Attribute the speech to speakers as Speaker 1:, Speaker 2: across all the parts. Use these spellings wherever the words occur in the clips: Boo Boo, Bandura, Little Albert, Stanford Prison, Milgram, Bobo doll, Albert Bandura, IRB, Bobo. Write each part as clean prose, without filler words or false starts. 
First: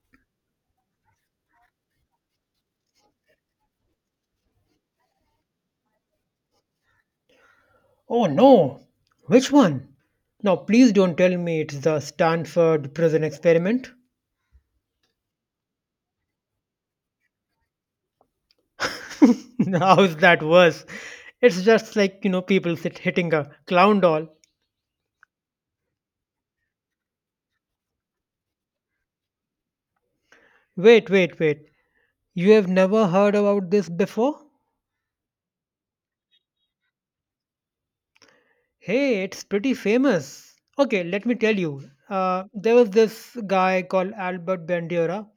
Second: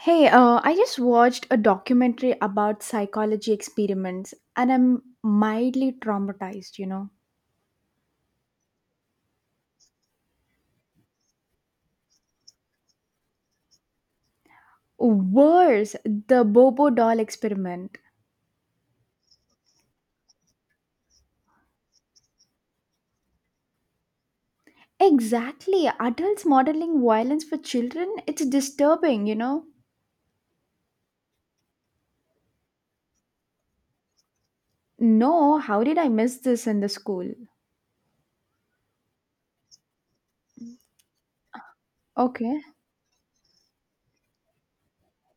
Speaker 1: Hey, I just watched a documentary about psychology experiments and I'm mildly traumatized.
Speaker 2: Oh no! Which one? Now, please don't tell me it's the Stanford prison experiment.
Speaker 1: Worse, the Bobo doll experiment.
Speaker 2: How is that worse? It's just like, you know, people sit hitting a clown doll.
Speaker 1: Exactly, adults modeling violence for children, it's disturbing.
Speaker 2: Wait, wait, wait. You have never heard about this before?
Speaker 1: No, how did I miss this in the school?
Speaker 2: Hey, it's pretty famous. Okay, let me tell you. Uh,
Speaker 1: Okay,
Speaker 2: there was this guy called Albert Bandura.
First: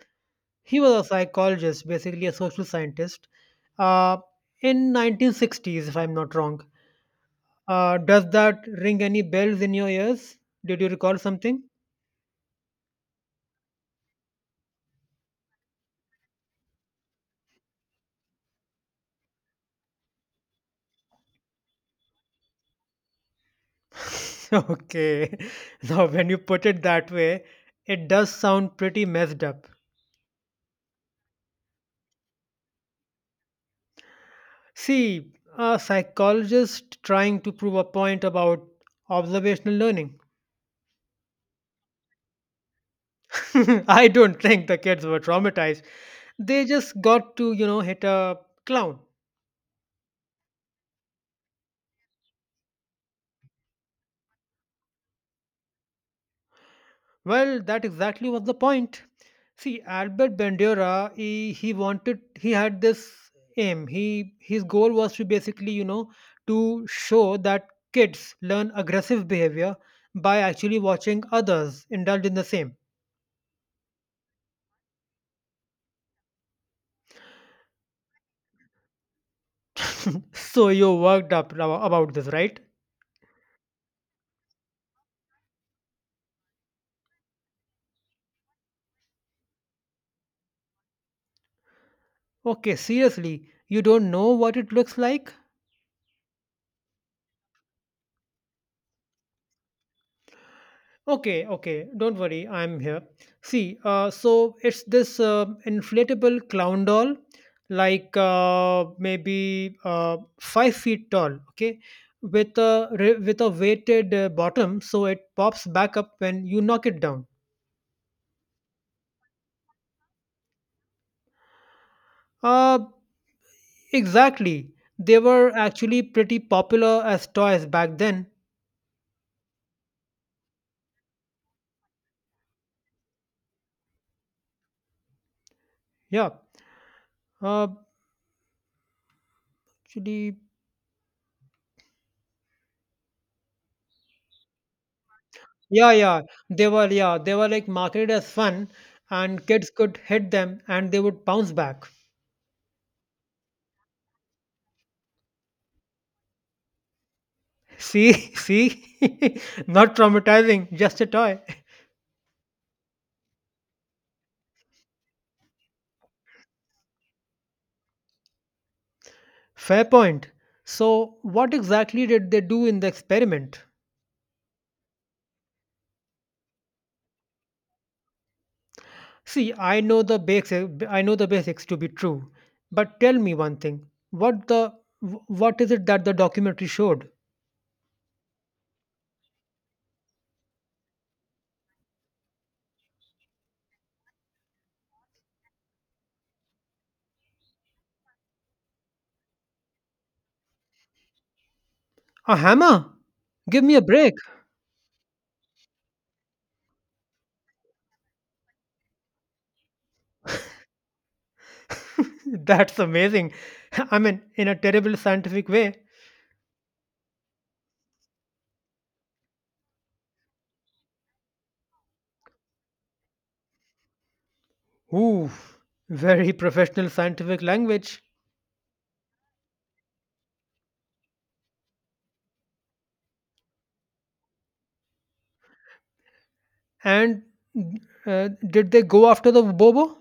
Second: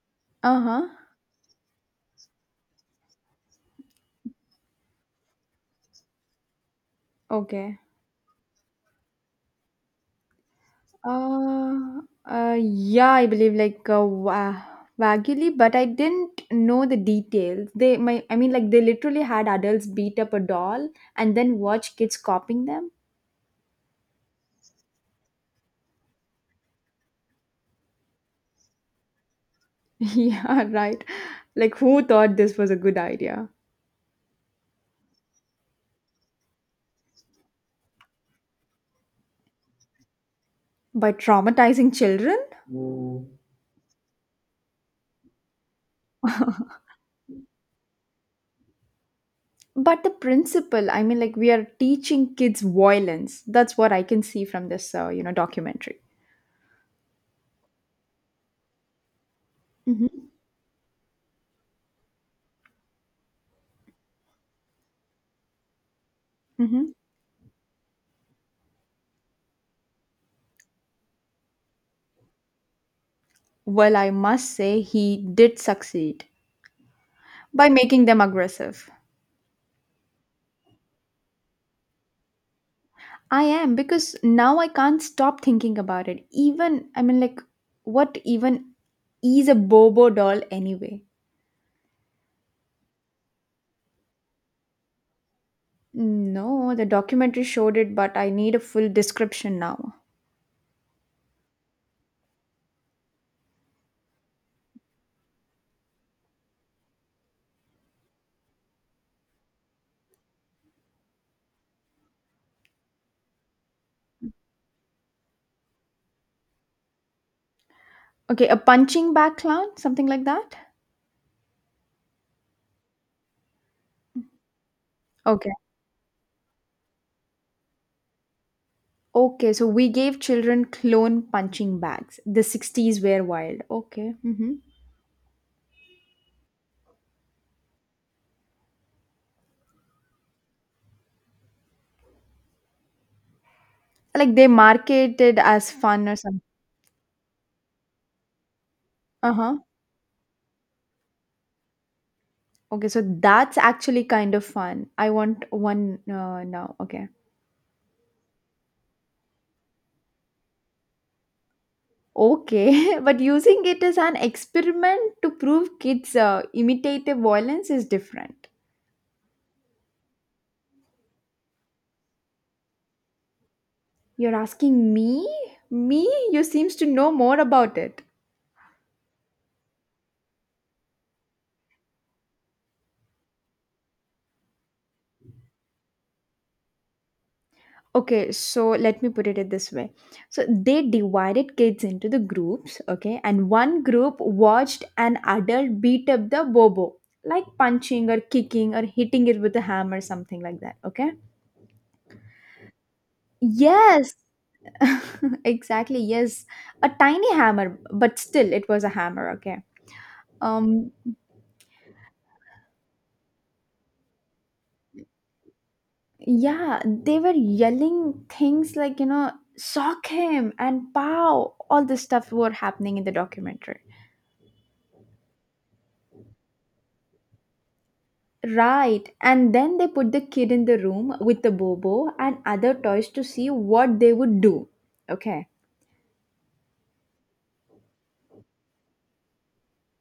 Speaker 1: uh
Speaker 2: He
Speaker 1: huh,
Speaker 2: was a psychologist, basically a social scientist, uh, in 1960s, if I'm not wrong.
Speaker 1: okay.
Speaker 2: Does that ring any bells in your ears? Did you recall something?
Speaker 1: Yeah, I believe like vaguely, but I didn't know the details. I mean, like they literally had adults beat up a doll and then watch kids copying them.
Speaker 2: Okay. Now, when you put it that way, it does sound pretty messed up.
Speaker 1: Yeah, right. Like who thought this was a good idea?
Speaker 2: See, a psychologist trying to prove a point about observational learning.
Speaker 1: By traumatizing children?
Speaker 2: I don't think the kids were traumatized. They just got to, you know, hit a clown.
Speaker 1: But the principle, I mean, like we are teaching kids violence. That's what I can see from this, documentary.
Speaker 2: Well, that exactly was the point. See,
Speaker 1: Hmm.
Speaker 2: Albert Bandura, he wanted, he had this aim. He his goal was to basically, you know,
Speaker 1: Hmm.
Speaker 2: to show that kids learn aggressive behavior by actually watching others indulge in the same.
Speaker 1: Well, I must say he did succeed, by making them aggressive.
Speaker 2: So you worked about this, right?
Speaker 1: I am, because now I can't stop thinking about it even, I mean, like, what even is a Bobo doll anyway?
Speaker 2: Okay, seriously, you don't know what it looks like?
Speaker 1: No, the documentary showed it, but I need a full description now.
Speaker 2: Okay, okay, don't worry, I'm here. See, so it's this inflatable clown doll, like maybe 5 feet tall. Okay, with a weighted bottom, so it pops back up when you knock it down.
Speaker 1: Okay, a punching bag clown, something like that.
Speaker 2: Uh, exactly. They were
Speaker 1: Okay.
Speaker 2: actually pretty popular as toys back then.
Speaker 1: Okay, so we gave children clone punching bags. The 60s were wild. Okay. Hmm.
Speaker 2: Yeah. Uh, actually.
Speaker 1: Like, they marketed as
Speaker 2: Yeah,
Speaker 1: fun or
Speaker 2: yeah.
Speaker 1: something?
Speaker 2: They were, yeah, they were like marketed as fun,
Speaker 1: Uh
Speaker 2: and
Speaker 1: huh.
Speaker 2: kids could hit them and they would bounce back.
Speaker 1: Okay, so that's actually kind of fun. I want one now. Okay.
Speaker 2: See, see? Not traumatizing, just a toy.
Speaker 1: Okay, but using it as an experiment to prove kids imitative violence is different.
Speaker 2: Fair point. So, what exactly did they do in the experiment?
Speaker 1: You're asking me? Me? You seems to know more about it.
Speaker 2: See, I know the basics to be true, but tell me one thing. What is it that the documentary showed?
Speaker 1: Okay, so let me put it this way. So they divided kids into the groups, okay, and one group watched an adult beat up the Bobo, like punching or kicking or hitting it with a hammer, something like that, okay?
Speaker 2: A hammer? Give me a
Speaker 1: Yes,
Speaker 2: break.
Speaker 1: exactly, yes, a tiny hammer, but still it was a hammer. Okay. um
Speaker 2: That's amazing. I mean, in a terrible scientific way.
Speaker 1: yeah, they were yelling things like, sock him and pow, all this stuff were happening in the documentary.
Speaker 2: Ooh, very professional scientific language.
Speaker 1: Right. And then they put the kid in the room with the Bobo and other toys to see what they would do. Okay.
Speaker 2: And did they go after the Bobo?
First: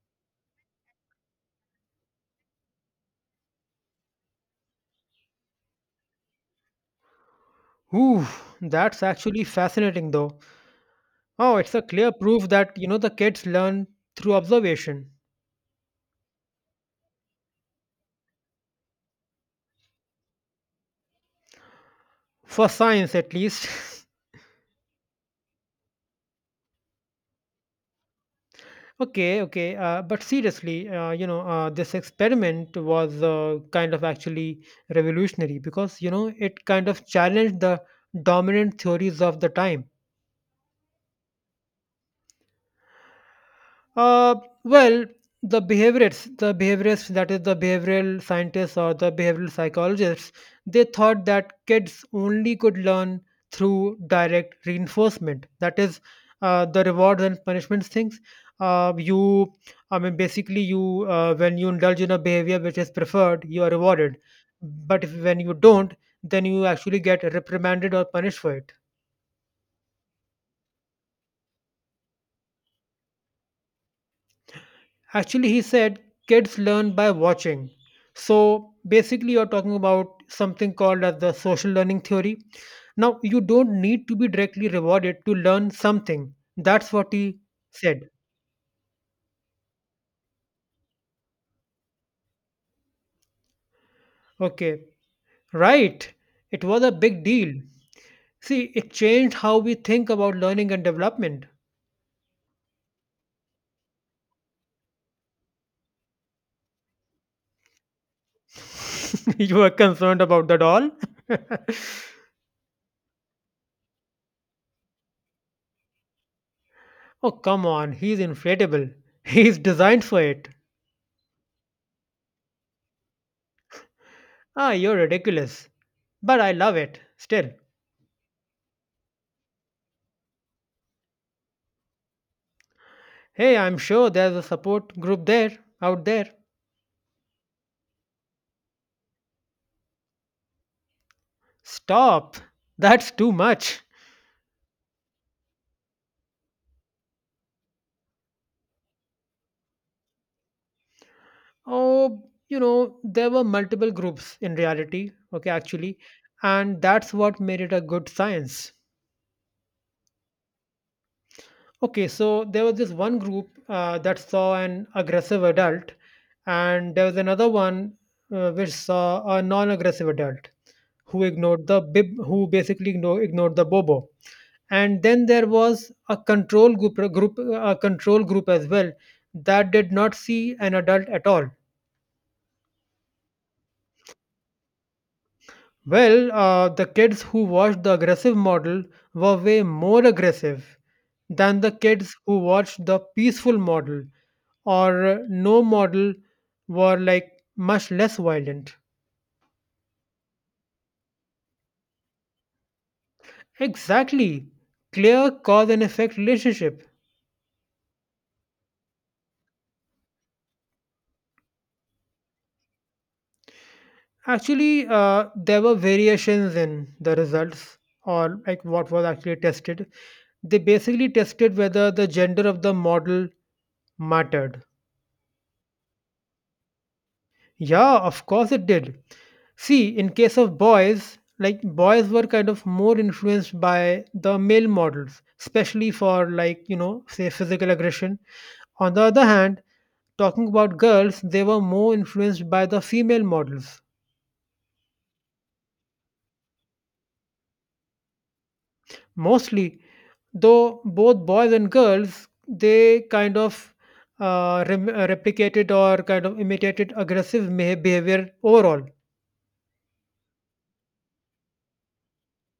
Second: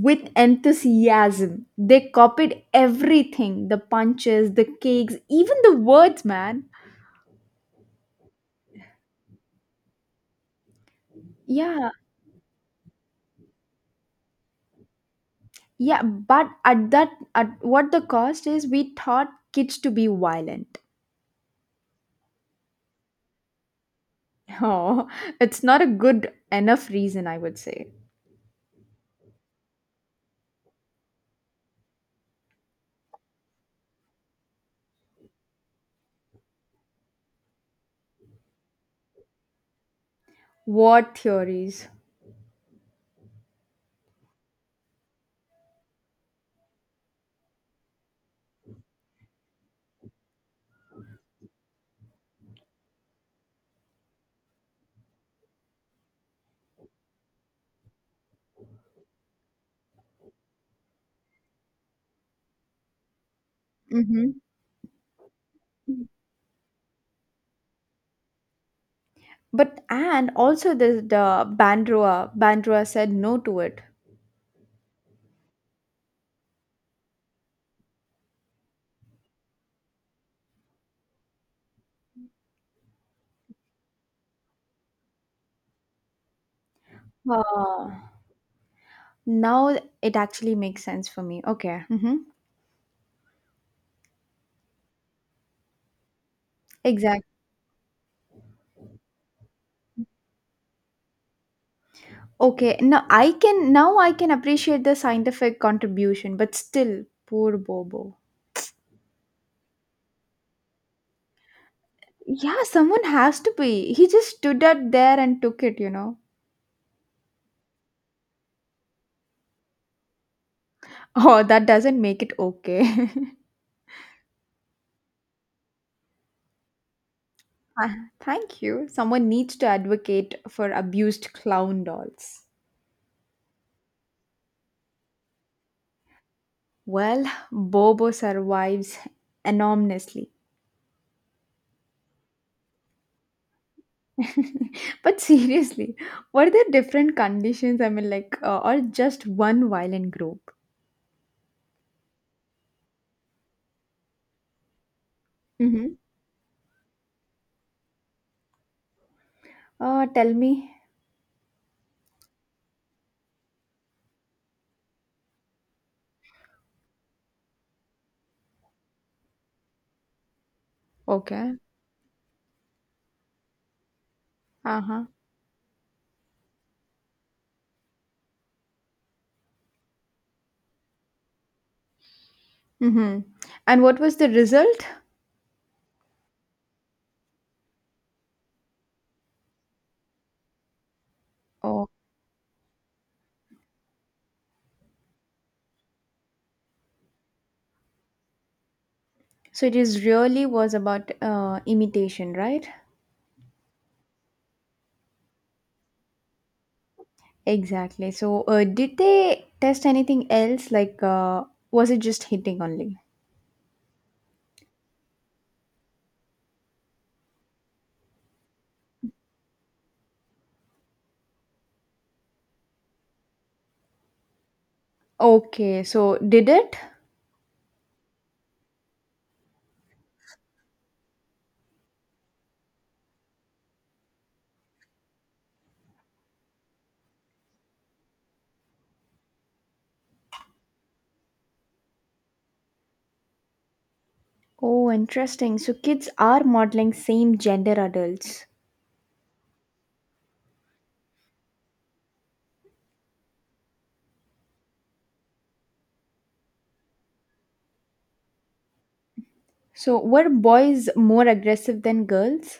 Speaker 1: With enthusiasm, they copied everything, the punches, the cakes, even the words, man.
Speaker 2: Ooh, that's actually fascinating though. Oh, it's a
Speaker 1: Yeah.
Speaker 2: clear proof that, you know, the kids learn through observation.
Speaker 1: Yeah, but at what the cost is, we taught kids to be violent.
Speaker 2: For science, at least.
Speaker 1: Oh, it's not a good enough reason, I would say.
Speaker 2: Okay, okay. But seriously, you know, this experiment was kind of actually revolutionary because, you know, it kind of challenged the dominant theories of the time.
Speaker 1: War theories.
Speaker 2: Uh, well, the behaviorists, that is, the behavioral scientists or the behavioral psychologists, they thought that kids only could learn through direct reinforcement. That is, the rewards and punishments things. Uh, you, I mean, basically, you when you indulge in a behavior which is preferred, you are rewarded.
Speaker 1: Hmm.
Speaker 2: But if, when you don't, then you actually get reprimanded or punished for it.
Speaker 1: But and also the Bandrua said no to it.
Speaker 2: Actually, he said kids learn by watching. So basically, you're talking about something called as the social learning theory. Now, you don't need to be directly rewarded to learn something. That's what he
Speaker 1: Oh.
Speaker 2: said.
Speaker 1: Now it actually makes sense for me. Okay. Mm-hmm.
Speaker 2: Okay, right. It was a big
Speaker 1: Exactly.
Speaker 2: deal. See, it changed how we think about learning and development.
Speaker 1: Okay, now I can appreciate the scientific contribution, but still, poor Bobo.
Speaker 2: You were concerned about that all?
Speaker 1: Yeah, someone has to be. He just stood out there and took it.
Speaker 2: Oh, come on. He's inflatable. He's designed for it.
Speaker 1: Oh, that doesn't make it okay.
Speaker 2: Ah, you're ridiculous. But I love it still.
Speaker 1: Ah, thank you. Someone needs to advocate for abused clown dolls.
Speaker 2: Hey, I'm sure there's a support group there, out there.
Speaker 1: Well, Bobo survives enormously.
Speaker 2: Stop! That's too much.
Speaker 1: But seriously, were there different conditions? I mean, like, or just one violent group?
Speaker 2: Oh, you know, there were multiple groups in reality, okay,
Speaker 1: Mm-hmm.
Speaker 2: actually, and that's what made it a good science.
Speaker 1: Tell me.
Speaker 2: Okay, so there was this one group that saw an aggressive adult, and there was another one which saw a non aggressive adult who
Speaker 1: Okay.
Speaker 2: ignored the bib, who basically ignored the bobo, and
Speaker 1: Uh-huh.
Speaker 2: then there was a control group, group a control group as well, that did not see an adult at all.
Speaker 1: Mm-hmm. And what was the result?
Speaker 2: The kids who watched the aggressive model were way more aggressive than the
Speaker 1: Oh,
Speaker 2: kids who watched the peaceful model, or no model, were like much less violent.
Speaker 1: so it is really was about imitation, right?
Speaker 2: Exactly, clear cause and effect relationship.
Speaker 1: Exactly. So did they test anything else? Like, was it just hitting only?
Speaker 2: Actually, there were variations in the results, or like what was actually tested. They basically tested whether the gender of the model mattered.
Speaker 1: Okay. So did it?
Speaker 2: Yeah, of course it did. See, in case of boys, like boys were kind of more influenced by the male models, especially for like, you know, say physical aggression. On the other hand, talking about girls, they were more influenced by the female models.
Speaker 1: Oh, interesting. So kids are modeling same gender adults.
Speaker 2: Mostly, though both boys and girls they kind of replicated or kind of imitated aggressive behavior overall.
Speaker 1: So were boys more aggressive than girls?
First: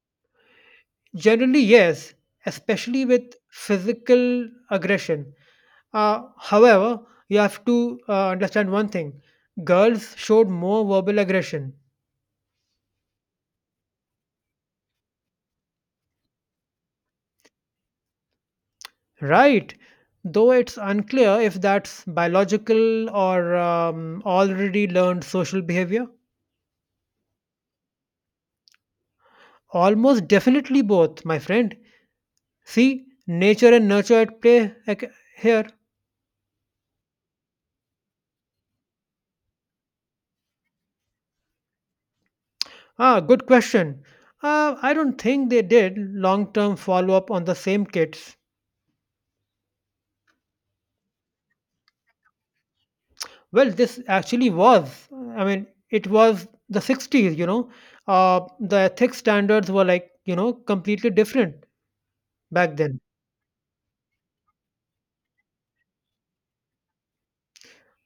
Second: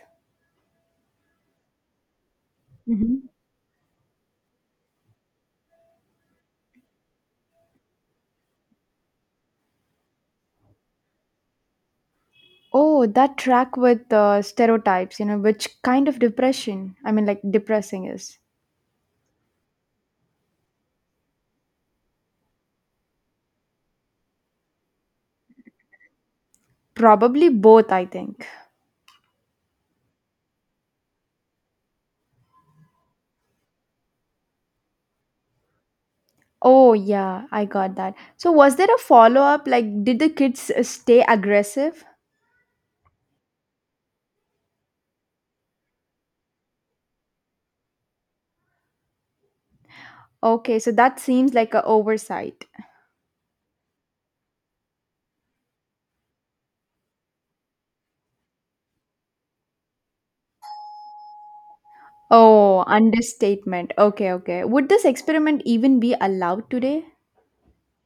Speaker 2: Generally yes, especially with
Speaker 1: Mm-hmm.
Speaker 2: physical aggression. However, you have to understand one thing. Girls showed more verbal aggression.
Speaker 1: Oh, that track with stereotypes, which kind of depression, I mean, like depressing is.
Speaker 2: Right, though it's unclear if that's biological or already learned social behavior.
Speaker 1: Probably both, I think.
Speaker 2: Almost definitely both, my friend. See, nature and nurture at play here.
Speaker 1: Oh, yeah, I got that. So, was there a follow up? Like, did the kids stay aggressive?
Speaker 2: Ah, good question. I don't think they did long term follow up on the same kids.
Speaker 1: Okay, so that seems like a oversight.
Speaker 2: Well, this actually was, I mean, it was the 60s, you know. The ethics standards were, like, you know, completely different back
Speaker 1: Oh,
Speaker 2: then.
Speaker 1: understatement. Okay, okay. Would this experiment even be allowed today?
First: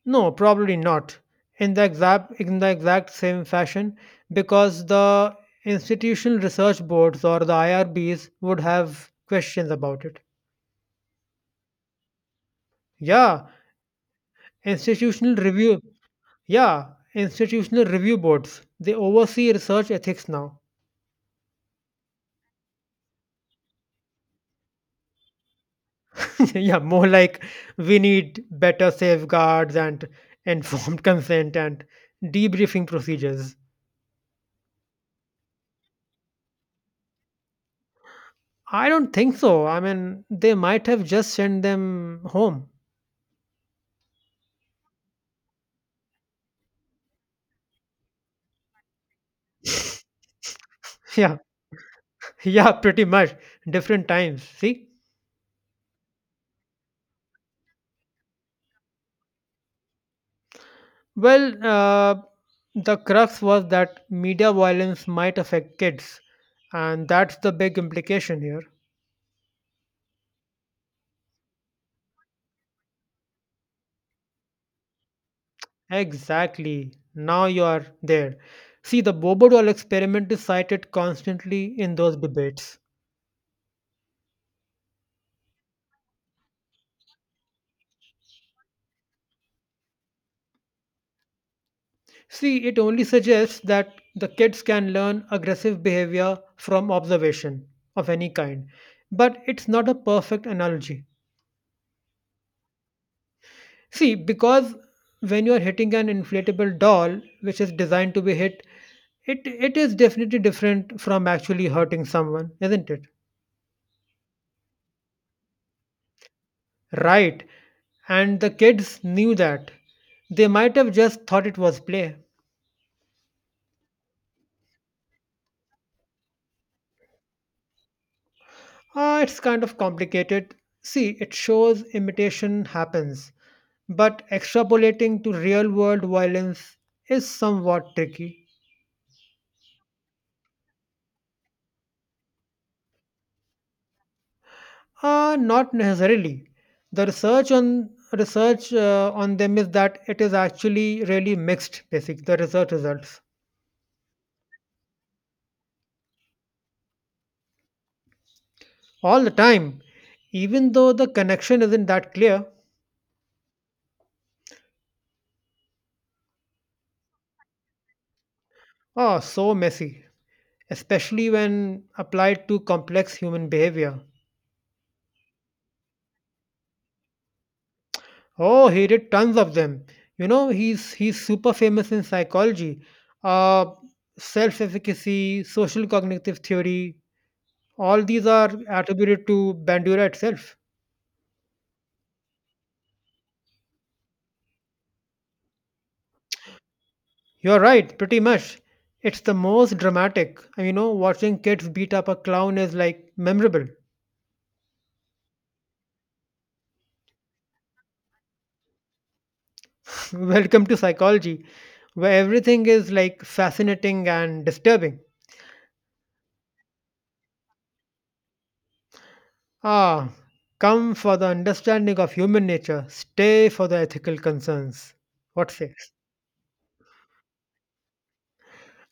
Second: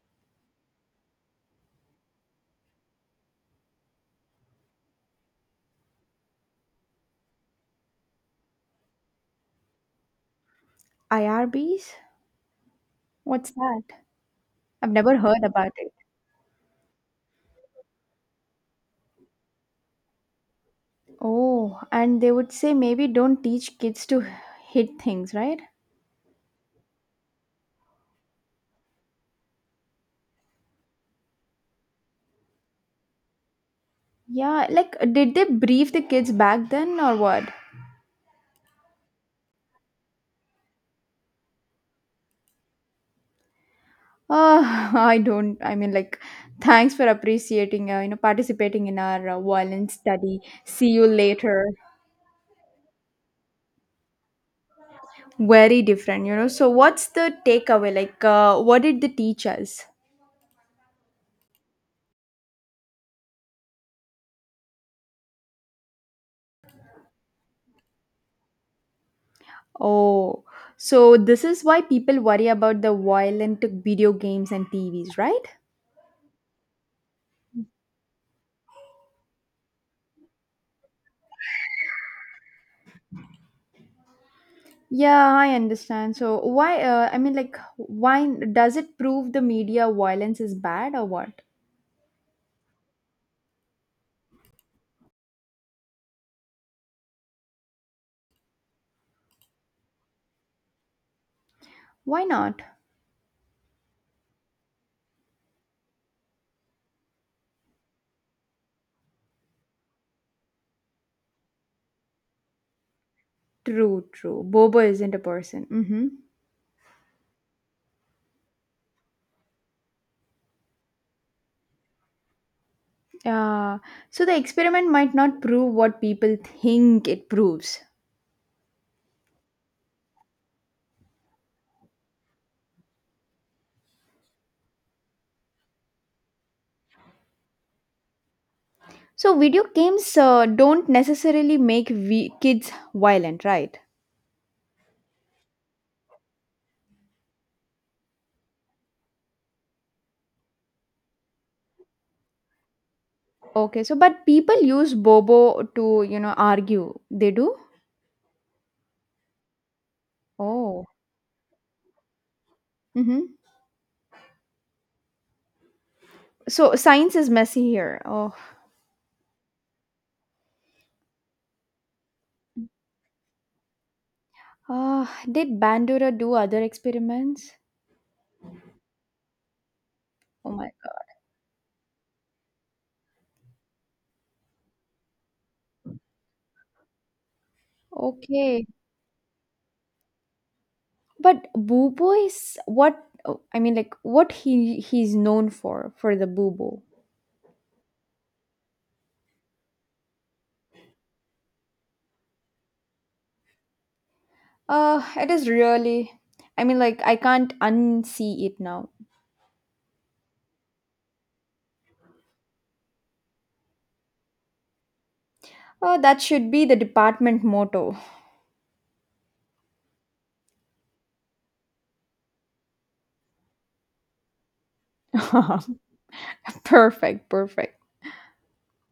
Speaker 2: No, probably not in the exact in the exact same fashion, because the institutional research boards, or the IRBs, would have questions about it.
Speaker 1: IRBs?
Speaker 2: Yeah,
Speaker 1: What's that? I've never
Speaker 2: institutional
Speaker 1: heard about
Speaker 2: review,
Speaker 1: it.
Speaker 2: yeah, institutional review boards. They oversee research ethics now.
Speaker 1: Oh, and they would say maybe don't teach kids to hit things, right?
Speaker 2: Yeah, more like we need better safeguards and informed consent and debriefing procedures.
Speaker 1: Yeah, like, did they brief the kids back then or what?
Speaker 2: I don't think so. I mean, they might have just sent them home.
Speaker 1: Uh, I don't. I mean, like, thanks for appreciating, participating in our violin study. See you
Speaker 2: Yeah,
Speaker 1: later.
Speaker 2: yeah, pretty much. Different times. See?
Speaker 1: Very different. So, what's the takeaway? Like, what did the teach us?
Speaker 2: Well, the crux was that media violence might affect kids, and that's the big implication here.
Speaker 1: Oh, so this is why people worry about the violent video games and TVs, right?
Speaker 2: Exactly. Now you are there. See, the Bobodol experiment is cited constantly in those debates.
Speaker 1: Yeah, I understand. So, why? I mean, like, why does it prove the media violence is bad or what?
Speaker 2: See, it only suggests that the kids can learn aggressive behavior from observation of any kind. But it's not a perfect analogy.
Speaker 1: Why not?
Speaker 2: See, because when you are hitting an inflatable doll, which is designed to be hit, it is definitely different from actually hurting someone, isn't it?
Speaker 1: True, true. Bobo isn't a person. Mm-hmm.
Speaker 2: Right. And the kids knew that. They might have just thought it was play.
Speaker 1: Yeah, so the experiment might not prove what people think it proves.
Speaker 2: Ah, it's kind of complicated. See, it shows imitation happens, but extrapolating to real world violence is somewhat tricky.
Speaker 1: So video games don't necessarily make kids violent, right?
Speaker 2: Not necessarily. The research on them is that it is actually really mixed. Basic the research results
Speaker 1: Okay, so but people use Bobo to argue. They do.
Speaker 2: all the time, even
Speaker 1: Oh.
Speaker 2: though the connection isn't that clear.
Speaker 1: Mm-hmm. So science is messy here. Oh.
Speaker 2: Oh, so messy, especially when applied to complex human behavior.
Speaker 1: Uh, did Bandura do other experiments?
Speaker 2: Oh, he did tons of them. You know,
Speaker 1: Oh my
Speaker 2: he's
Speaker 1: god.
Speaker 2: he's super famous in psychology, uh, self-efficacy, social cognitive theory. All these are
Speaker 1: Okay.
Speaker 2: attributed to Bandura itself.
Speaker 1: But Bubo is what, oh, I mean like what he's known for the Bubo.
Speaker 2: You're right, pretty much. It's the most dramatic. And, you know, watching kids beat up a clown is like memorable.
Speaker 1: It is really. I mean, like, I can't unsee it now.
Speaker 2: Welcome to psychology, where everything is like fascinating and disturbing.
Speaker 1: Oh, that should be the department motto.
Speaker 2: Ah, come for the understanding of human nature, stay for the ethical concerns. What say?
Speaker 1: Perfect, perfect.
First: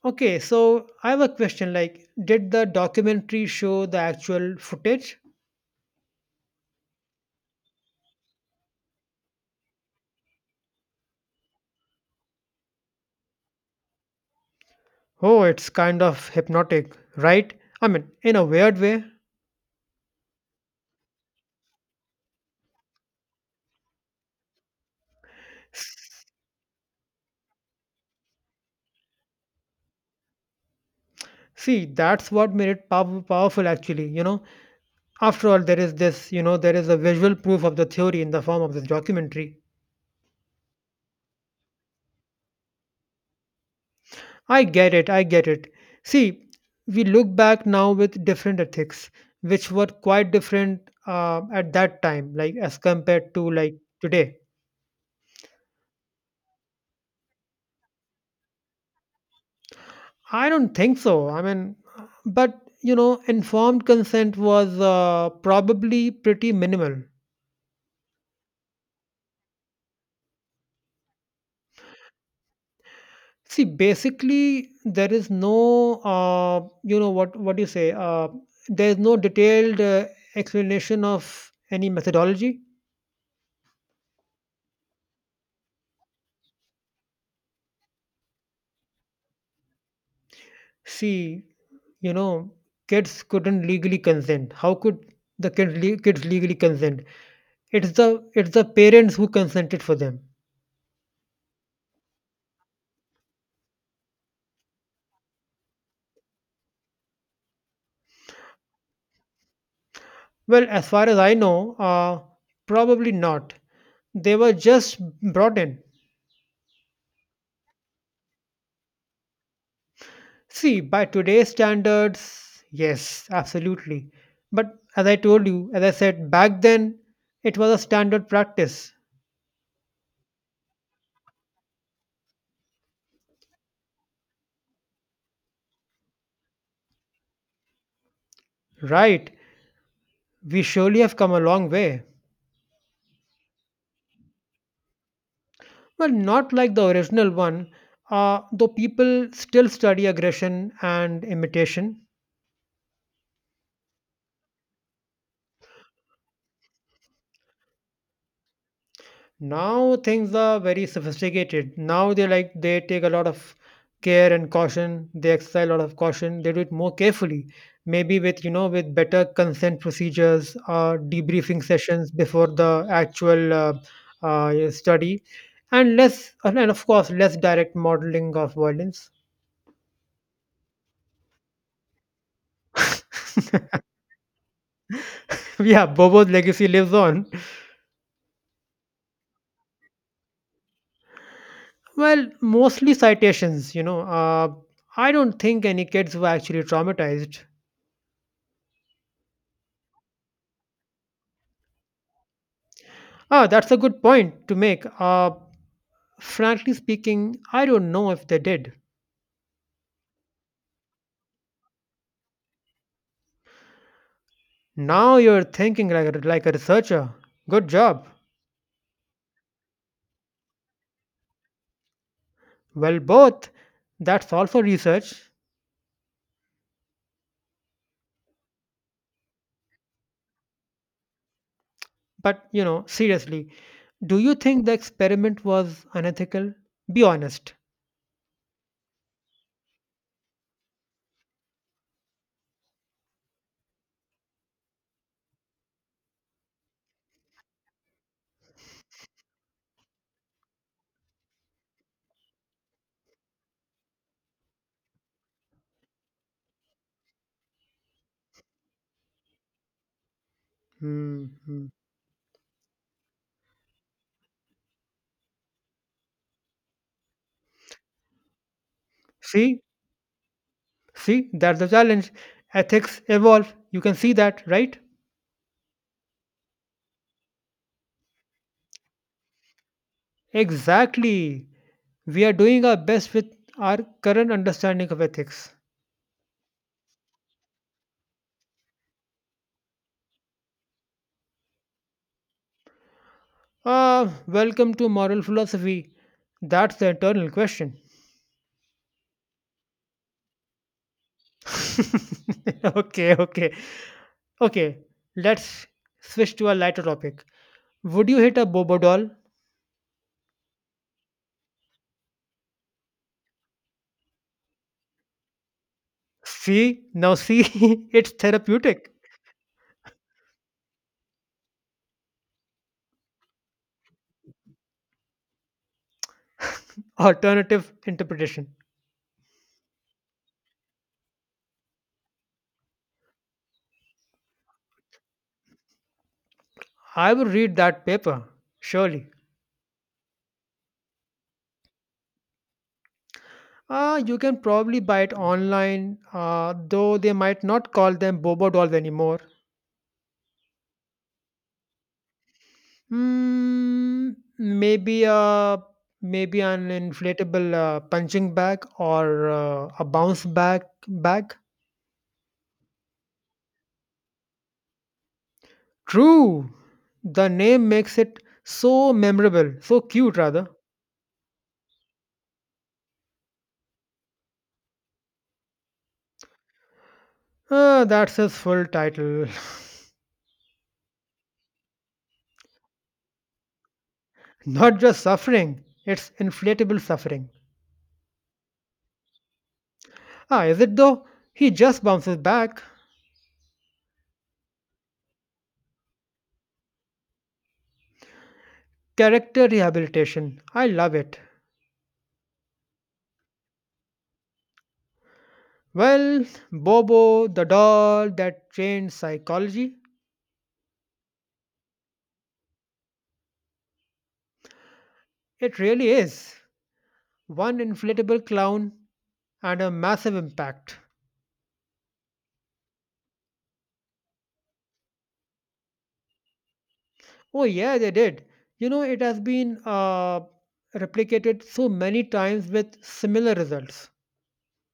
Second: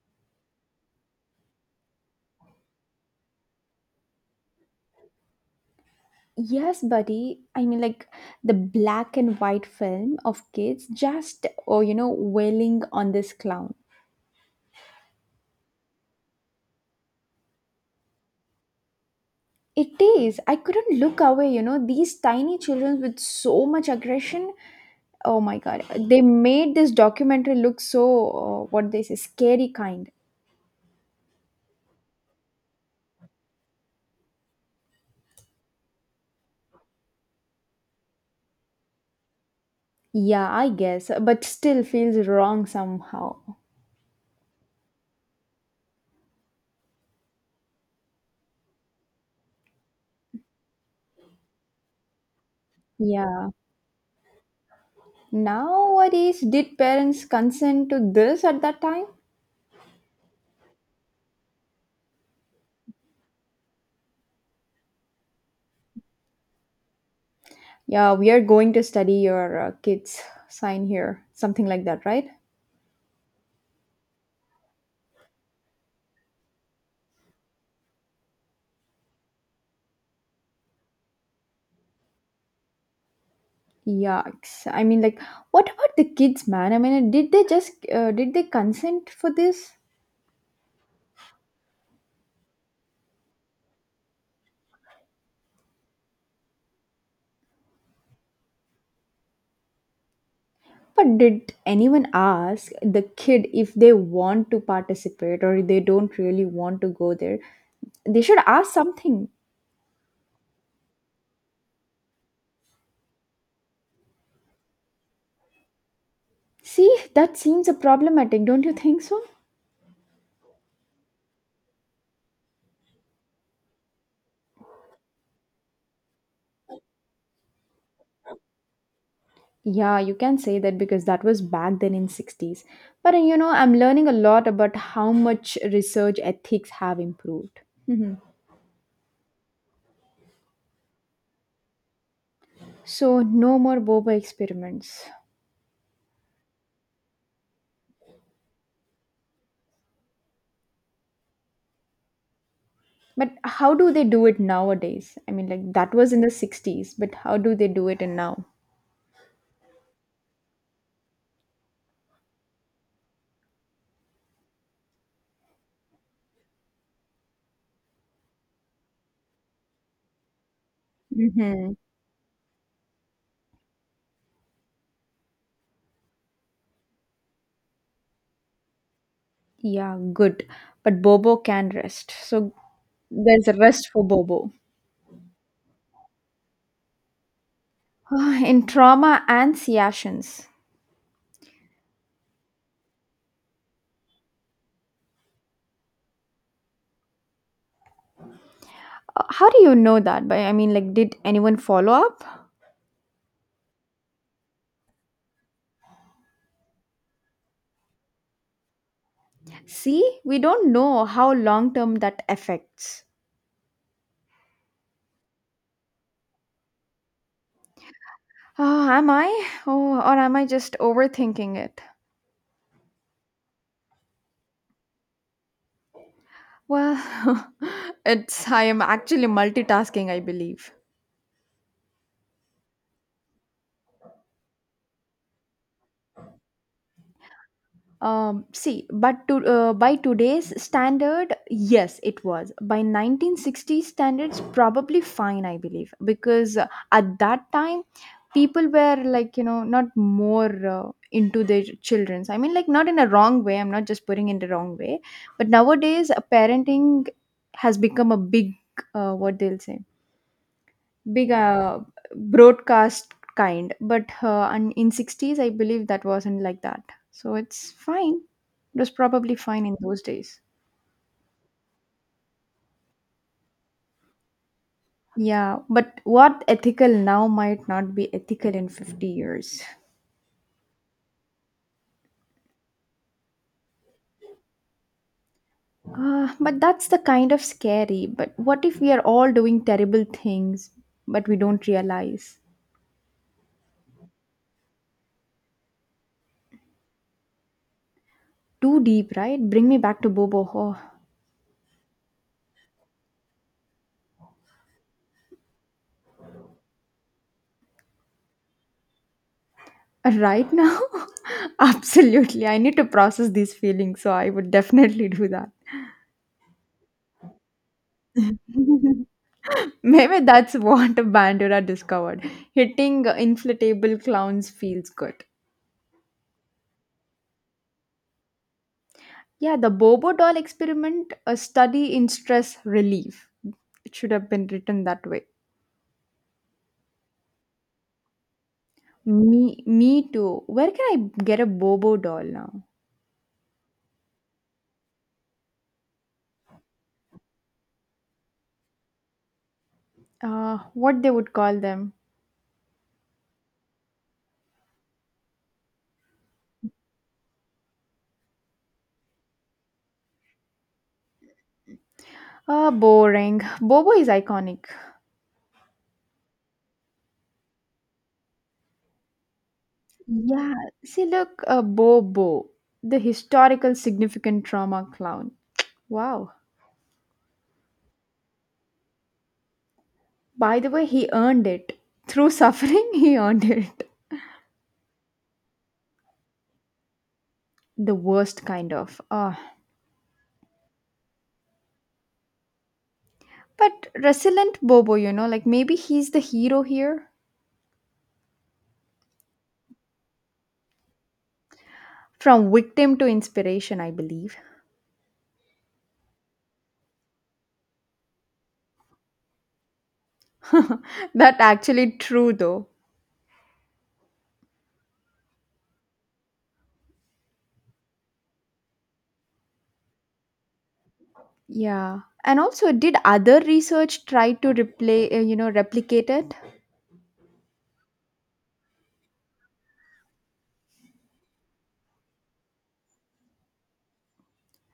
Speaker 2: Okay, so I have a question, like, did the documentary show the actual footage?
Speaker 1: Yes, buddy. I mean, like, the black and white film of kids just, oh, wailing on this clown.
Speaker 2: Oh, it's kind of hypnotic, right? I mean, in a weird way.
Speaker 1: It is. I couldn't look away, these tiny children with so much aggression. Oh my god.
Speaker 2: S-
Speaker 1: They made this documentary look so, what they say, scary kind.
Speaker 2: See, that's what made it powerful, actually. You know, after all, there is this, you know, there is a visual proof of the theory in the form of this documentary.
Speaker 1: Yeah, I guess, but still feels wrong somehow.
Speaker 2: I get it. I get it. See, we look back now with different ethics, which were quite different at that time, like as compared to
Speaker 1: Yeah.
Speaker 2: like today.
Speaker 1: Nowadays, did parents consent to this at that time?
Speaker 2: I don't think so. I mean, but you know, informed consent was probably pretty minimal.
Speaker 1: Yeah, we are going to study your kids, sign here, something like that, right?
Speaker 2: See, basically, there is no, you know, what do you say? There is no detailed explanation of any methodology.
Speaker 1: Yucks. I mean, like, what about the kids, man? I mean, did they consent for this?
Speaker 2: See, you know, kids couldn't legally consent. How could the kids legally consent? It's the parents who consented for them.
Speaker 1: But did anyone ask the kid if they want to participate or if they don't really want to go there? They should ask something.
Speaker 2: Well, as far as I know, probably not. They were just brought in.
Speaker 1: See, that seems a problematic, don't you think so?
Speaker 2: See, by today's standards, yes, absolutely. But as I told you, as I said, back then it was a standard practice,
Speaker 1: Yeah, you can say that because that was back then in 60s. But I'm learning a lot about how much research ethics have improved. Mhm.
Speaker 2: right? We surely have come a long way.
Speaker 1: So no more boba experiments.
Speaker 2: Well, not like the original one, though people still study aggression and imitation.
Speaker 1: But how do they do it nowadays? I mean, like that was in the 60s, but how do they do it in now?
Speaker 2: Now things are very sophisticated. Now they like they take a lot of care and caution. They exercise a lot of caution. They do it more carefully, maybe with, you know, with better consent procedures, debriefing
Speaker 1: Hmm.
Speaker 2: sessions before the actual study, and less, and of course less direct modeling of violence.
Speaker 1: Yeah, good. But Bobo can rest. So there's a rest for Bobo.
Speaker 2: Yeah, Bobo's legacy lives on.
Speaker 1: In trauma and Siations.
Speaker 2: Well, mostly citations, you know. I don't think any kids were actually traumatized.
Speaker 1: How do you know that? But I mean, like, did anyone follow up?
Speaker 2: Ah, that's a good point to make. Frankly speaking, I don't know if they did.
Speaker 1: See, we don't know how long term that affects.
Speaker 2: Now you're thinking like a researcher. Good job.
Speaker 1: Oh, am I? Oh, or am I just overthinking it?
Speaker 2: Well, both. That's also research.
Speaker 1: Well, it's I am actually multitasking, I believe.
Speaker 2: But, you know, seriously, do you think the experiment was unethical? Be honest.
Speaker 1: See, but by today's standard, yes, it was. By 1960 standards, probably fine, I believe, because at that time people were like, not more into their children's, I mean, like, not in a wrong way. I'm not just putting in the wrong way, but nowadays parenting has become a big, what they'll say,
Speaker 2: Hmm.
Speaker 1: big
Speaker 2: Hmm.
Speaker 1: broadcast kind. But and in 60s I believe that wasn't like that, so it's fine. It was probably
Speaker 2: See?
Speaker 1: fine in those days.
Speaker 2: See? That's the challenge. Ethics evolve. You can see that, right?
Speaker 1: Yeah, but what ethical now might not be ethical in 50 years.
Speaker 2: Exactly. We are doing our best with our current understanding of ethics.
Speaker 1: But that's the kind of scary. But what if we are all doing terrible things, but we don't realize?
Speaker 2: Ah, welcome to moral philosophy. That's the eternal question.
Speaker 1: Too deep, right? Bring me back to Bobo. Oh,
Speaker 2: Okay, okay. Okay, let's switch to a lighter topic. Would you hit a bobo doll?
Speaker 1: right now? Absolutely. I need to process these feelings, so I would definitely do that.
Speaker 2: See, now see, it's therapeutic.
Speaker 1: Maybe that's what Bandura discovered. Hitting inflatable clowns feels good.
Speaker 2: Alternative interpretation.
Speaker 1: Yeah, the Bobo doll experiment, a study in stress relief. It should have been written that way.
Speaker 2: I would read that paper, surely.
Speaker 1: Me, me too. Where can I get a Bobo doll now?
Speaker 2: You can probably buy it online, though they might not call them bobo dolls anymore.
Speaker 1: What they would call them?
Speaker 2: Mm, maybe an inflatable punching bag or a bounce back bag.
Speaker 1: Boring. Bobo is iconic.
Speaker 2: True, the name makes it so memorable, so cute rather.
Speaker 1: Yeah, see, look, a Bobo, the historical significant trauma clown. Wow.
Speaker 2: Ah, that's his full title.
Speaker 1: By the way, he earned it. Through suffering, he earned it.
Speaker 2: Not just suffering, it's inflatable suffering.
Speaker 1: The worst kind of. Ah,
Speaker 2: Ah, is it though? He just bounces back.
Speaker 1: but resilient Bobo, like maybe he's the hero here.
Speaker 2: Character rehabilitation. I love it.
Speaker 1: From victim to inspiration, I believe.
Speaker 2: Well, Bobo, the doll that changed psychology,
Speaker 1: That actually true though.
Speaker 2: it really is. One inflatable clown and a massive impact.
Speaker 1: Yeah. And also, did other research try to replay, replicate it?
Speaker 2: Oh, yeah, they did. You know, it has been replicated so many times with similar results.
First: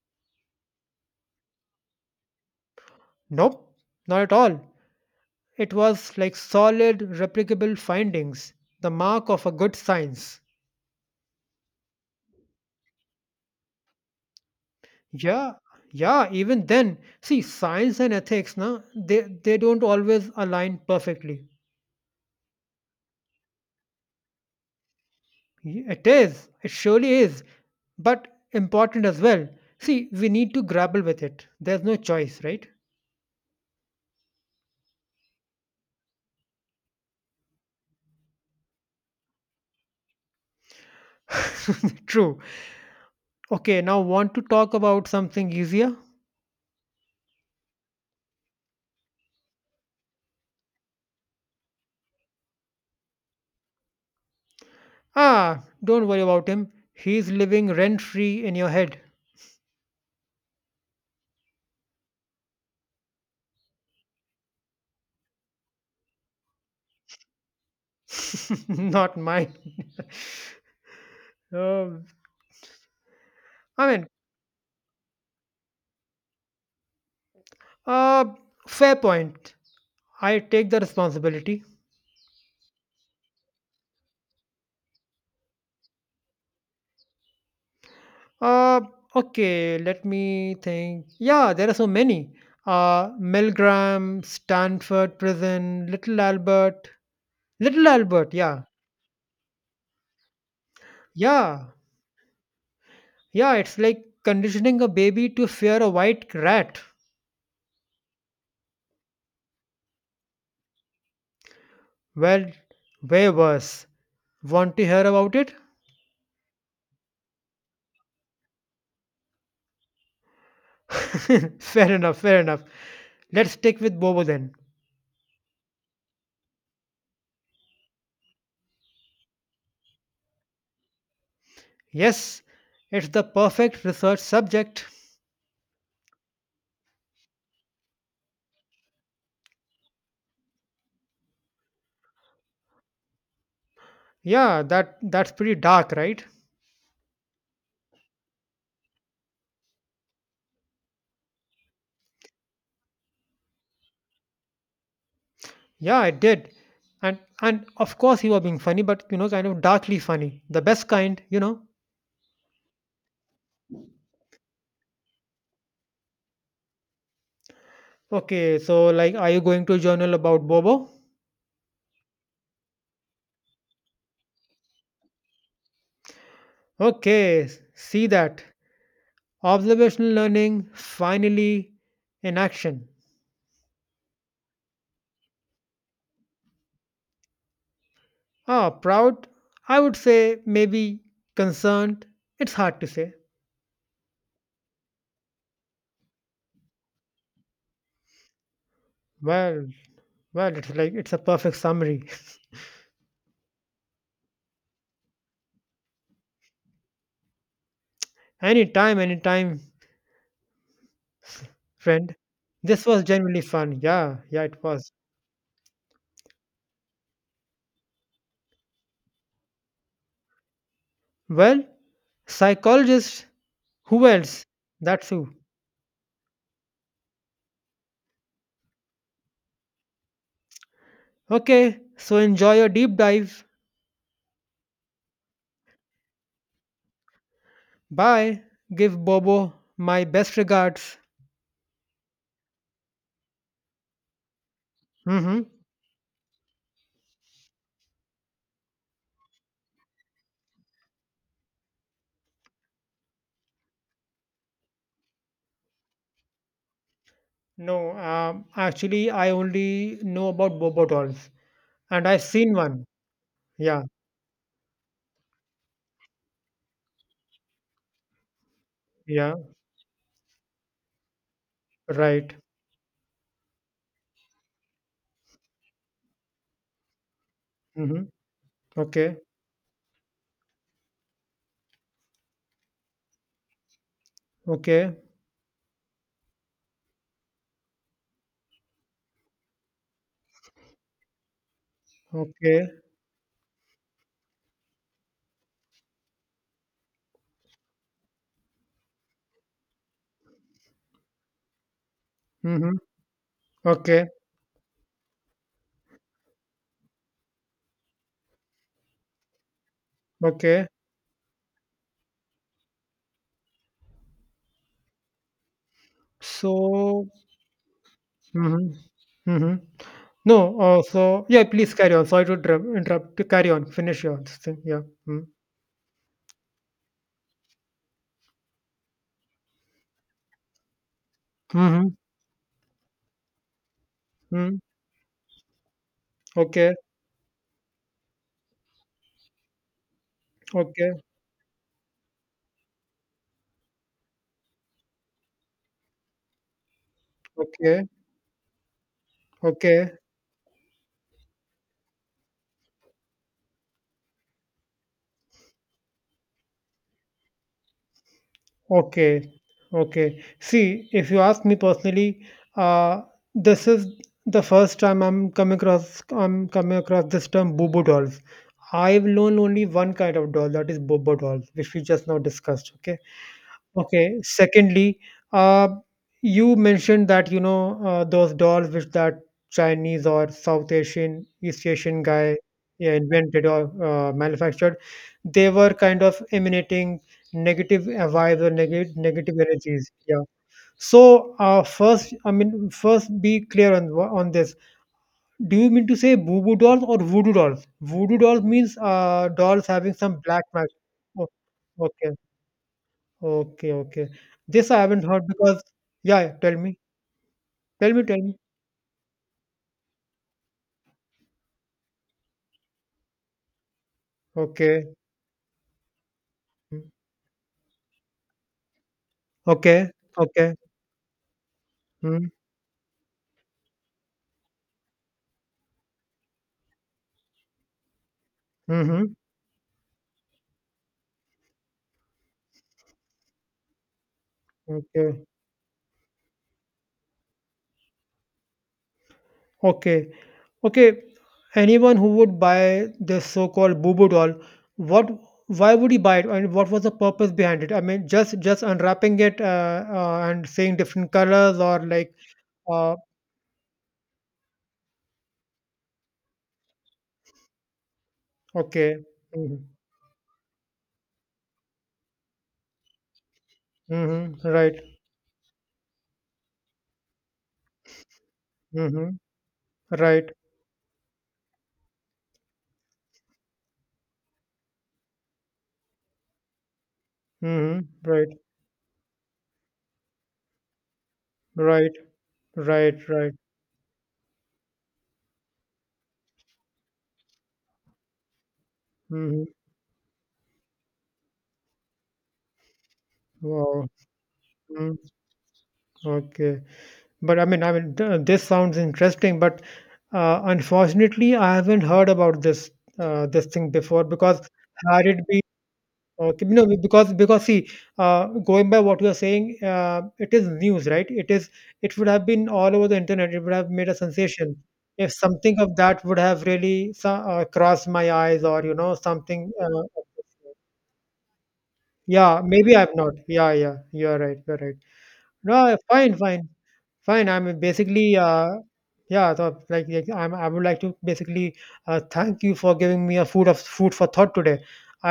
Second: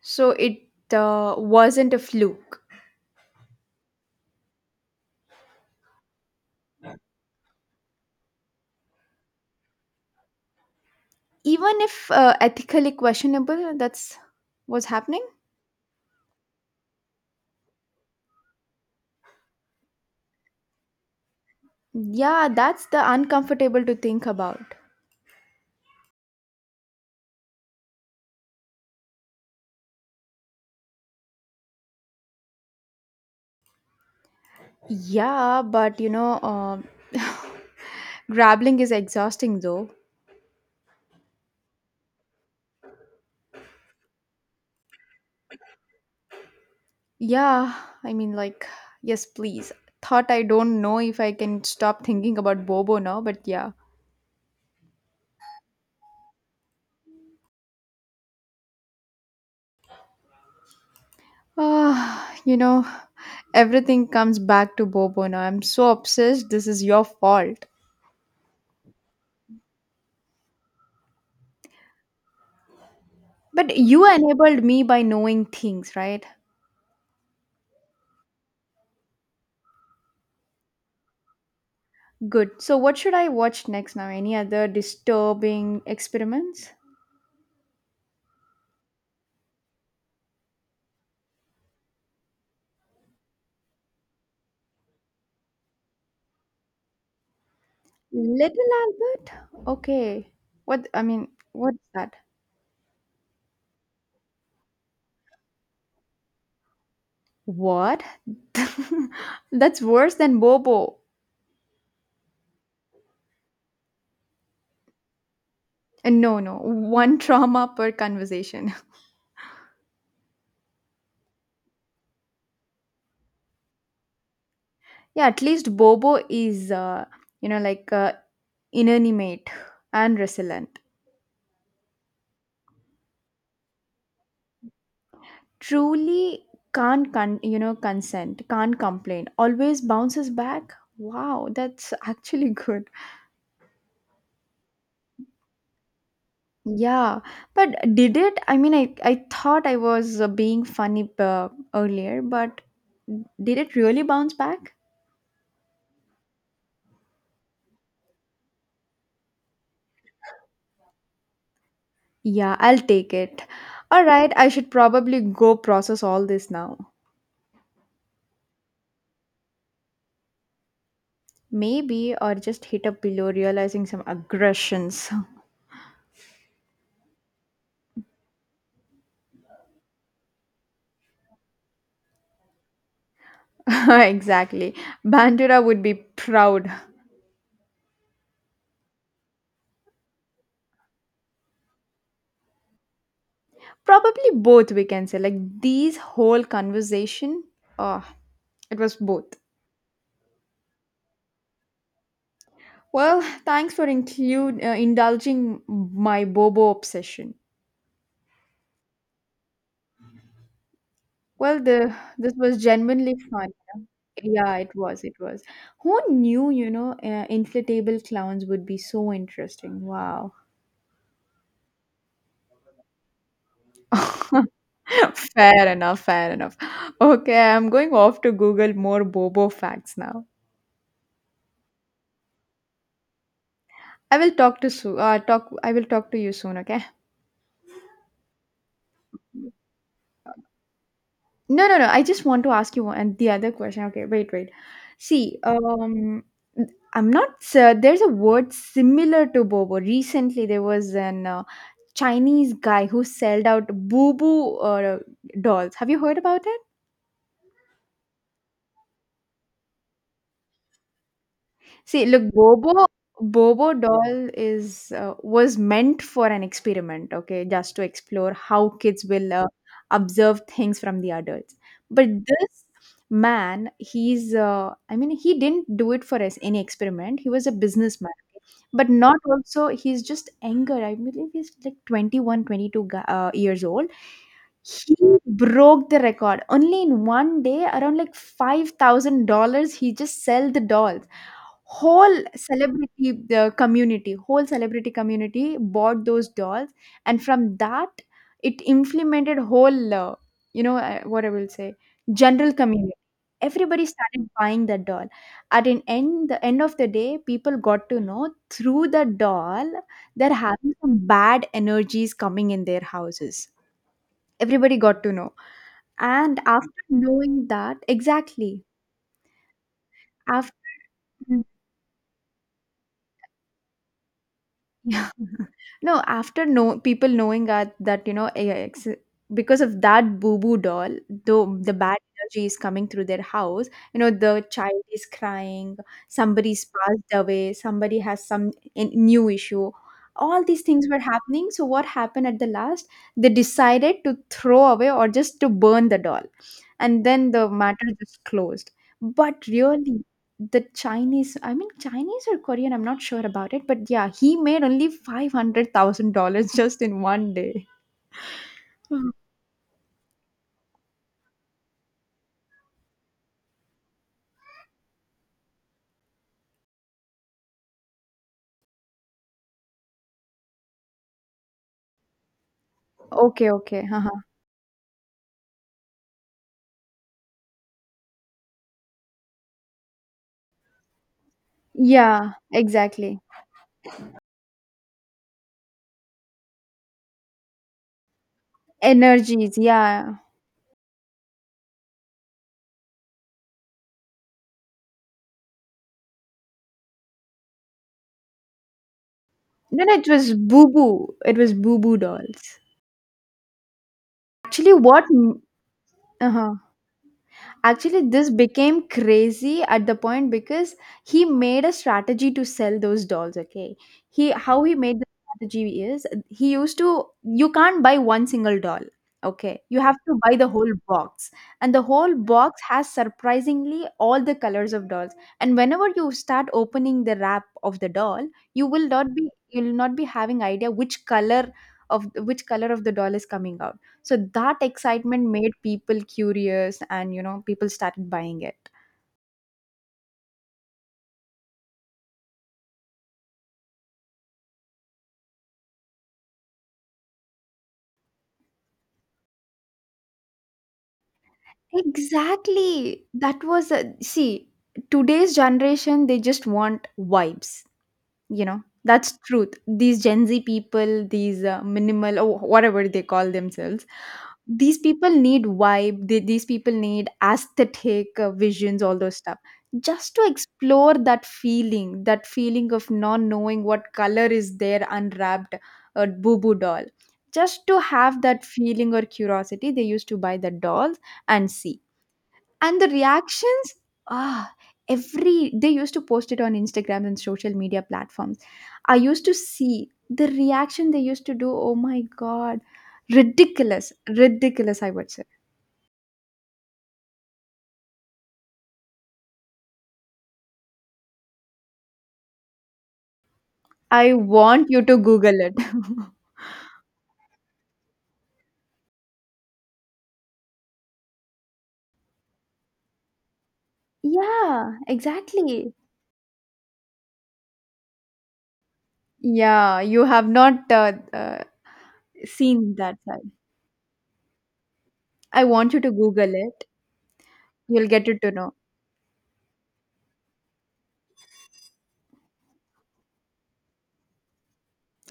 Speaker 1: So it wasn't a fluke.
Speaker 2: Nope, not at all. It was like solid, replicable findings, the mark of a good science.
Speaker 1: Even if ethically questionable, that's what's happening.
Speaker 2: Yeah, yeah, even then, see, science and ethics, na, they don't always align perfectly.
Speaker 1: Yeah, that's the uncomfortable to think about.
Speaker 2: Y- It is. It surely is. But important as well. See, we need to grapple with it. There's no choice, right?
Speaker 1: Yeah, but grabbling is exhausting though.
Speaker 2: True. Okay, now want to talk about something easier?
Speaker 1: Yeah, I mean, like, yes, please. Thought I don't know if I can stop thinking about Bobo now, but yeah.
Speaker 2: Ah, don't worry about him. He's living rent free in your head.
Speaker 1: Ah, everything comes back to Bobo now. I'm so obsessed. This is your fault.
Speaker 2: Not mine. Um
Speaker 1: But
Speaker 2: I
Speaker 1: you
Speaker 2: mean,
Speaker 1: enabled me by knowing things, right?
Speaker 2: uh, Fair point. I take the responsibility.
Speaker 1: Good. So, what should I watch next now? Any other disturbing experiments?
Speaker 2: Uh, okay, let me think. Yeah, there are so many. Milgram, Stanford Prison, Little Albert. Little Albert, yeah.
Speaker 1: Little Albert? Okay. What, I mean,
Speaker 2: Yeah,
Speaker 1: what's that?
Speaker 2: yeah, it's like conditioning a baby to fear a white rat.
Speaker 1: What? That's worse than Bobo.
Speaker 2: Well, way worse. Want to hear about it?
Speaker 1: And no, no, one trauma per conversation.
Speaker 2: Fair enough, fair enough. Let's stick with Bobo then.
Speaker 1: Yeah, at least Bobo is, like inanimate and resilient.
Speaker 2: Yes, it's the perfect research subject.
Speaker 1: Truly can't, consent, can't complain, always bounces back. Wow, that's actually good.
Speaker 2: Yeah, that's pretty dark, right?
Speaker 1: Yeah, but did it? I mean, I thought I was being funny earlier, but did it really bounce back?
Speaker 2: Yeah, I did. And of course you were being funny, but you know, kind of darkly funny. The best kind, you know.
Speaker 1: Yeah, I'll take it. All right, I should probably go process all this now.
Speaker 2: Okay, so like are you going to a journal about Bobo?
Speaker 1: Maybe, or just hit a pillow, realizing some aggressions.
Speaker 2: Okay, s- see that. Observational learning finally in action.
Speaker 1: Exactly. Bandura would be proud.
Speaker 2: Ah, proud? I would say maybe concerned. It's hard to say.
Speaker 1: Probably both, we can say. Like, these whole conversation, oh, it was both.
Speaker 2: Well, well, it's like it's a perfect summary.
Speaker 1: Well, thanks for include indulging my Bobo obsession.
Speaker 2: Anytime, anytime,
Speaker 1: Well, the
Speaker 2: friend.
Speaker 1: this was
Speaker 2: This was
Speaker 1: genuinely
Speaker 2: genuinely
Speaker 1: fun.
Speaker 2: fun. Yeah, yeah,
Speaker 1: Yeah,
Speaker 2: it
Speaker 1: it
Speaker 2: was.
Speaker 1: was. It was. Who knew, inflatable clowns would be so interesting? Wow.
Speaker 2: Well, psychologist. Who else? That's who.
Speaker 1: Fair enough, fair enough. Okay, I'm going off to Google more Bobo facts now.
Speaker 2: Okay, so enjoy your deep dive.
Speaker 1: I will talk to so. Talk. I will talk to you soon. Okay.
Speaker 2: Bye. Give Bobo my best regards.
Speaker 1: No, no, no. I just want to ask you one and the other question. Okay, wait, wait. See,
Speaker 2: Mm-hmm.
Speaker 1: I'm not. There's a word similar to Bobo. Recently, there was an Chinese guy who sold out Boo Boo dolls. Have you heard about it?
Speaker 2: No, actually, I only know about Bobo dolls,
Speaker 1: See,
Speaker 2: and I've
Speaker 1: look,
Speaker 2: seen one.
Speaker 1: Bobo
Speaker 2: Yeah,
Speaker 1: doll is was meant for an experiment, okay, just to explore how kids will
Speaker 2: yeah,
Speaker 1: observe things from the adults. But
Speaker 2: right.
Speaker 1: this man, he's I mean, he didn't do it for us any experiment. He was a
Speaker 2: Mm-hmm.
Speaker 1: businessman, but
Speaker 2: Okay,
Speaker 1: not also he's just anger. I believe he's like twenty one, twenty two 22 years old.
Speaker 2: okay,
Speaker 1: He broke the record. Only in one day, around like $5,000, he just sell the dolls. Whole
Speaker 2: okay.
Speaker 1: celebrity the community, whole celebrity community bought those dolls, and from that, it implemented whole, you know, what I will say, general
Speaker 2: Mm-hmm.
Speaker 1: community. Everybody
Speaker 2: Okay,
Speaker 1: started buying that doll. The end of the day, people got to know through the doll they're
Speaker 2: okay.
Speaker 1: having some bad energies coming in their houses. Everybody got to know. And after
Speaker 2: So,
Speaker 1: knowing that exactly.
Speaker 2: mm-hmm. Mm-hmm. No,
Speaker 1: After
Speaker 2: so yeah, please carry on. Sorry to interrupt. Carry on. Finish your thing. Yeah. Mm-hmm.
Speaker 1: no, after no people knowing that, AIX, because of that boo-boo doll, though the
Speaker 2: Mm-hmm.
Speaker 1: bad energy is coming through their house, you know, the
Speaker 2: Mm-hmm.
Speaker 1: child is crying, somebody's
Speaker 2: Okay.
Speaker 1: passed away, somebody has some new issue. All these things
Speaker 2: Okay,
Speaker 1: were happening. So what happened at the last? They decided to throw away or just to burn the doll. And then the
Speaker 2: okay,
Speaker 1: matter just closed. But
Speaker 2: okay,
Speaker 1: really, the Chinese, I mean Chinese or Korean, I'm not sure about it, but yeah, he made only $500,000 just in one day. Mhm.
Speaker 2: okay, okay. See, if you ask me personally, uh, this is the first time I'm coming across this term boobo dolls. I've known only one kind of doll, that is bobo dolls, which we just now discussed. Okay,
Speaker 1: Okay, okay,
Speaker 2: okay. Secondly, uh, you mentioned that you know those dolls which that Chinese or South Asian, East Asian
Speaker 1: yeah,
Speaker 2: guy yeah,
Speaker 1: exactly.
Speaker 2: invented or manufactured. They were kind of emanating negative vibes or negative
Speaker 1: Energies,
Speaker 2: energies.
Speaker 1: yeah.
Speaker 2: Yeah. So first, I mean, first be clear on wha- on this. Do you mean to say boo boo dolls or voodoo dolls? Voodoo dolls means dolls
Speaker 1: Then
Speaker 2: having
Speaker 1: it
Speaker 2: some
Speaker 1: was
Speaker 2: black
Speaker 1: Boo
Speaker 2: magic.
Speaker 1: Boo.
Speaker 2: Oh,
Speaker 1: It was Boo Boo
Speaker 2: okay.
Speaker 1: dolls.
Speaker 2: Okay, okay. This
Speaker 1: Actually,
Speaker 2: I haven't
Speaker 1: what?
Speaker 2: heard because yeah, yeah,
Speaker 1: Uh
Speaker 2: tell me. Tell me,
Speaker 1: Actually,
Speaker 2: tell
Speaker 1: this
Speaker 2: me.
Speaker 1: became crazy at the point because he made a strategy to sell those dolls. Okay, he how he
Speaker 2: Okay.
Speaker 1: made the strategy is he used
Speaker 2: Mm,
Speaker 1: to you can't buy one single doll. Okay, you
Speaker 2: okay.
Speaker 1: have to buy the
Speaker 2: Okay.
Speaker 1: whole box, and the whole
Speaker 2: Mm,
Speaker 1: box has surprisingly all the colors of dolls. And whenever you start opening the wrap of the doll,
Speaker 2: mm-hmm.
Speaker 1: you will not be having idea which color of the doll is coming out, so that
Speaker 2: Okay.
Speaker 1: excitement made people curious, and you know people started buying it.
Speaker 2: Okay. Okay. Anyone who would buy this so-called boo-boo doll, what why would he buy it and what was the purpose behind it? I mean, just unwrapping it and seeing different colors or like uh
Speaker 1: Exactly. That was a see today's generation they just want vibes.
Speaker 2: okay.
Speaker 1: That's truth.
Speaker 2: Mm-hmm.
Speaker 1: These Gen Z people, these minimal or whatever they call themselves,
Speaker 2: Mm-hmm. Right.
Speaker 1: these people need vibe. These people need aesthetic visions, all
Speaker 2: Mm-hmm.
Speaker 1: those stuff, just to
Speaker 2: Right.
Speaker 1: explore that feeling, that feeling of not knowing what color is there, unwrapped a boo boo doll, just to
Speaker 2: Mm-hmm.
Speaker 1: have
Speaker 2: Right.
Speaker 1: that feeling or curiosity, they used to buy the dolls and see.
Speaker 2: Right.
Speaker 1: And the
Speaker 2: Right. Right.
Speaker 1: reactions, ah every they used to post it on Instagram and social media platforms. I used to
Speaker 2: Mm-hmm.
Speaker 1: see the reaction they used to do, oh my God,
Speaker 2: Wow.
Speaker 1: ridiculous, ridiculous, I
Speaker 2: Mm,
Speaker 1: would say.
Speaker 2: okay, but th- this sounds interesting, but unfortunately, I haven't heard about this this thing before
Speaker 1: I
Speaker 2: because
Speaker 1: want you to
Speaker 2: had it
Speaker 1: Google
Speaker 2: be
Speaker 1: it.
Speaker 2: okay, you know, because see, going by what you are saying, it is news, right? It is it would have been all over the internet. It would have made a sensation
Speaker 1: Yeah,
Speaker 2: if something
Speaker 1: exactly.
Speaker 2: of that would have really so- crossed my eyes, or you know, something.
Speaker 1: Yeah, you have not uh,
Speaker 2: Yeah,
Speaker 1: seen
Speaker 2: maybe I've
Speaker 1: that
Speaker 2: not.
Speaker 1: side.
Speaker 2: Yeah, yeah, you're right. You're right.
Speaker 1: I want
Speaker 2: No,
Speaker 1: you to
Speaker 2: fine,
Speaker 1: Google
Speaker 2: fine.
Speaker 1: it.
Speaker 2: Fine.
Speaker 1: You'll get it to know.
Speaker 2: Yeah, so like, I would like to basically thank you for giving me a food of food for thought today.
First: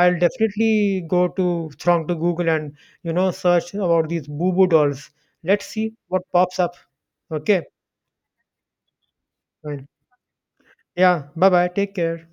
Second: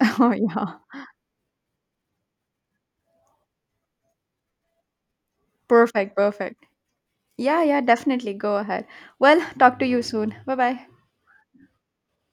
Speaker 1: Oh yeah,
Speaker 2: definitely go to Google and you know search about these boo boo dolls. Let's see
Speaker 1: perfect,
Speaker 2: what pops
Speaker 1: perfect.
Speaker 2: up. Okay,
Speaker 1: Yeah, yeah, definitely go ahead. Well, talk
Speaker 2: fine.
Speaker 1: to you soon. Bye bye.
Speaker 2: Yeah. Bye bye. Take care.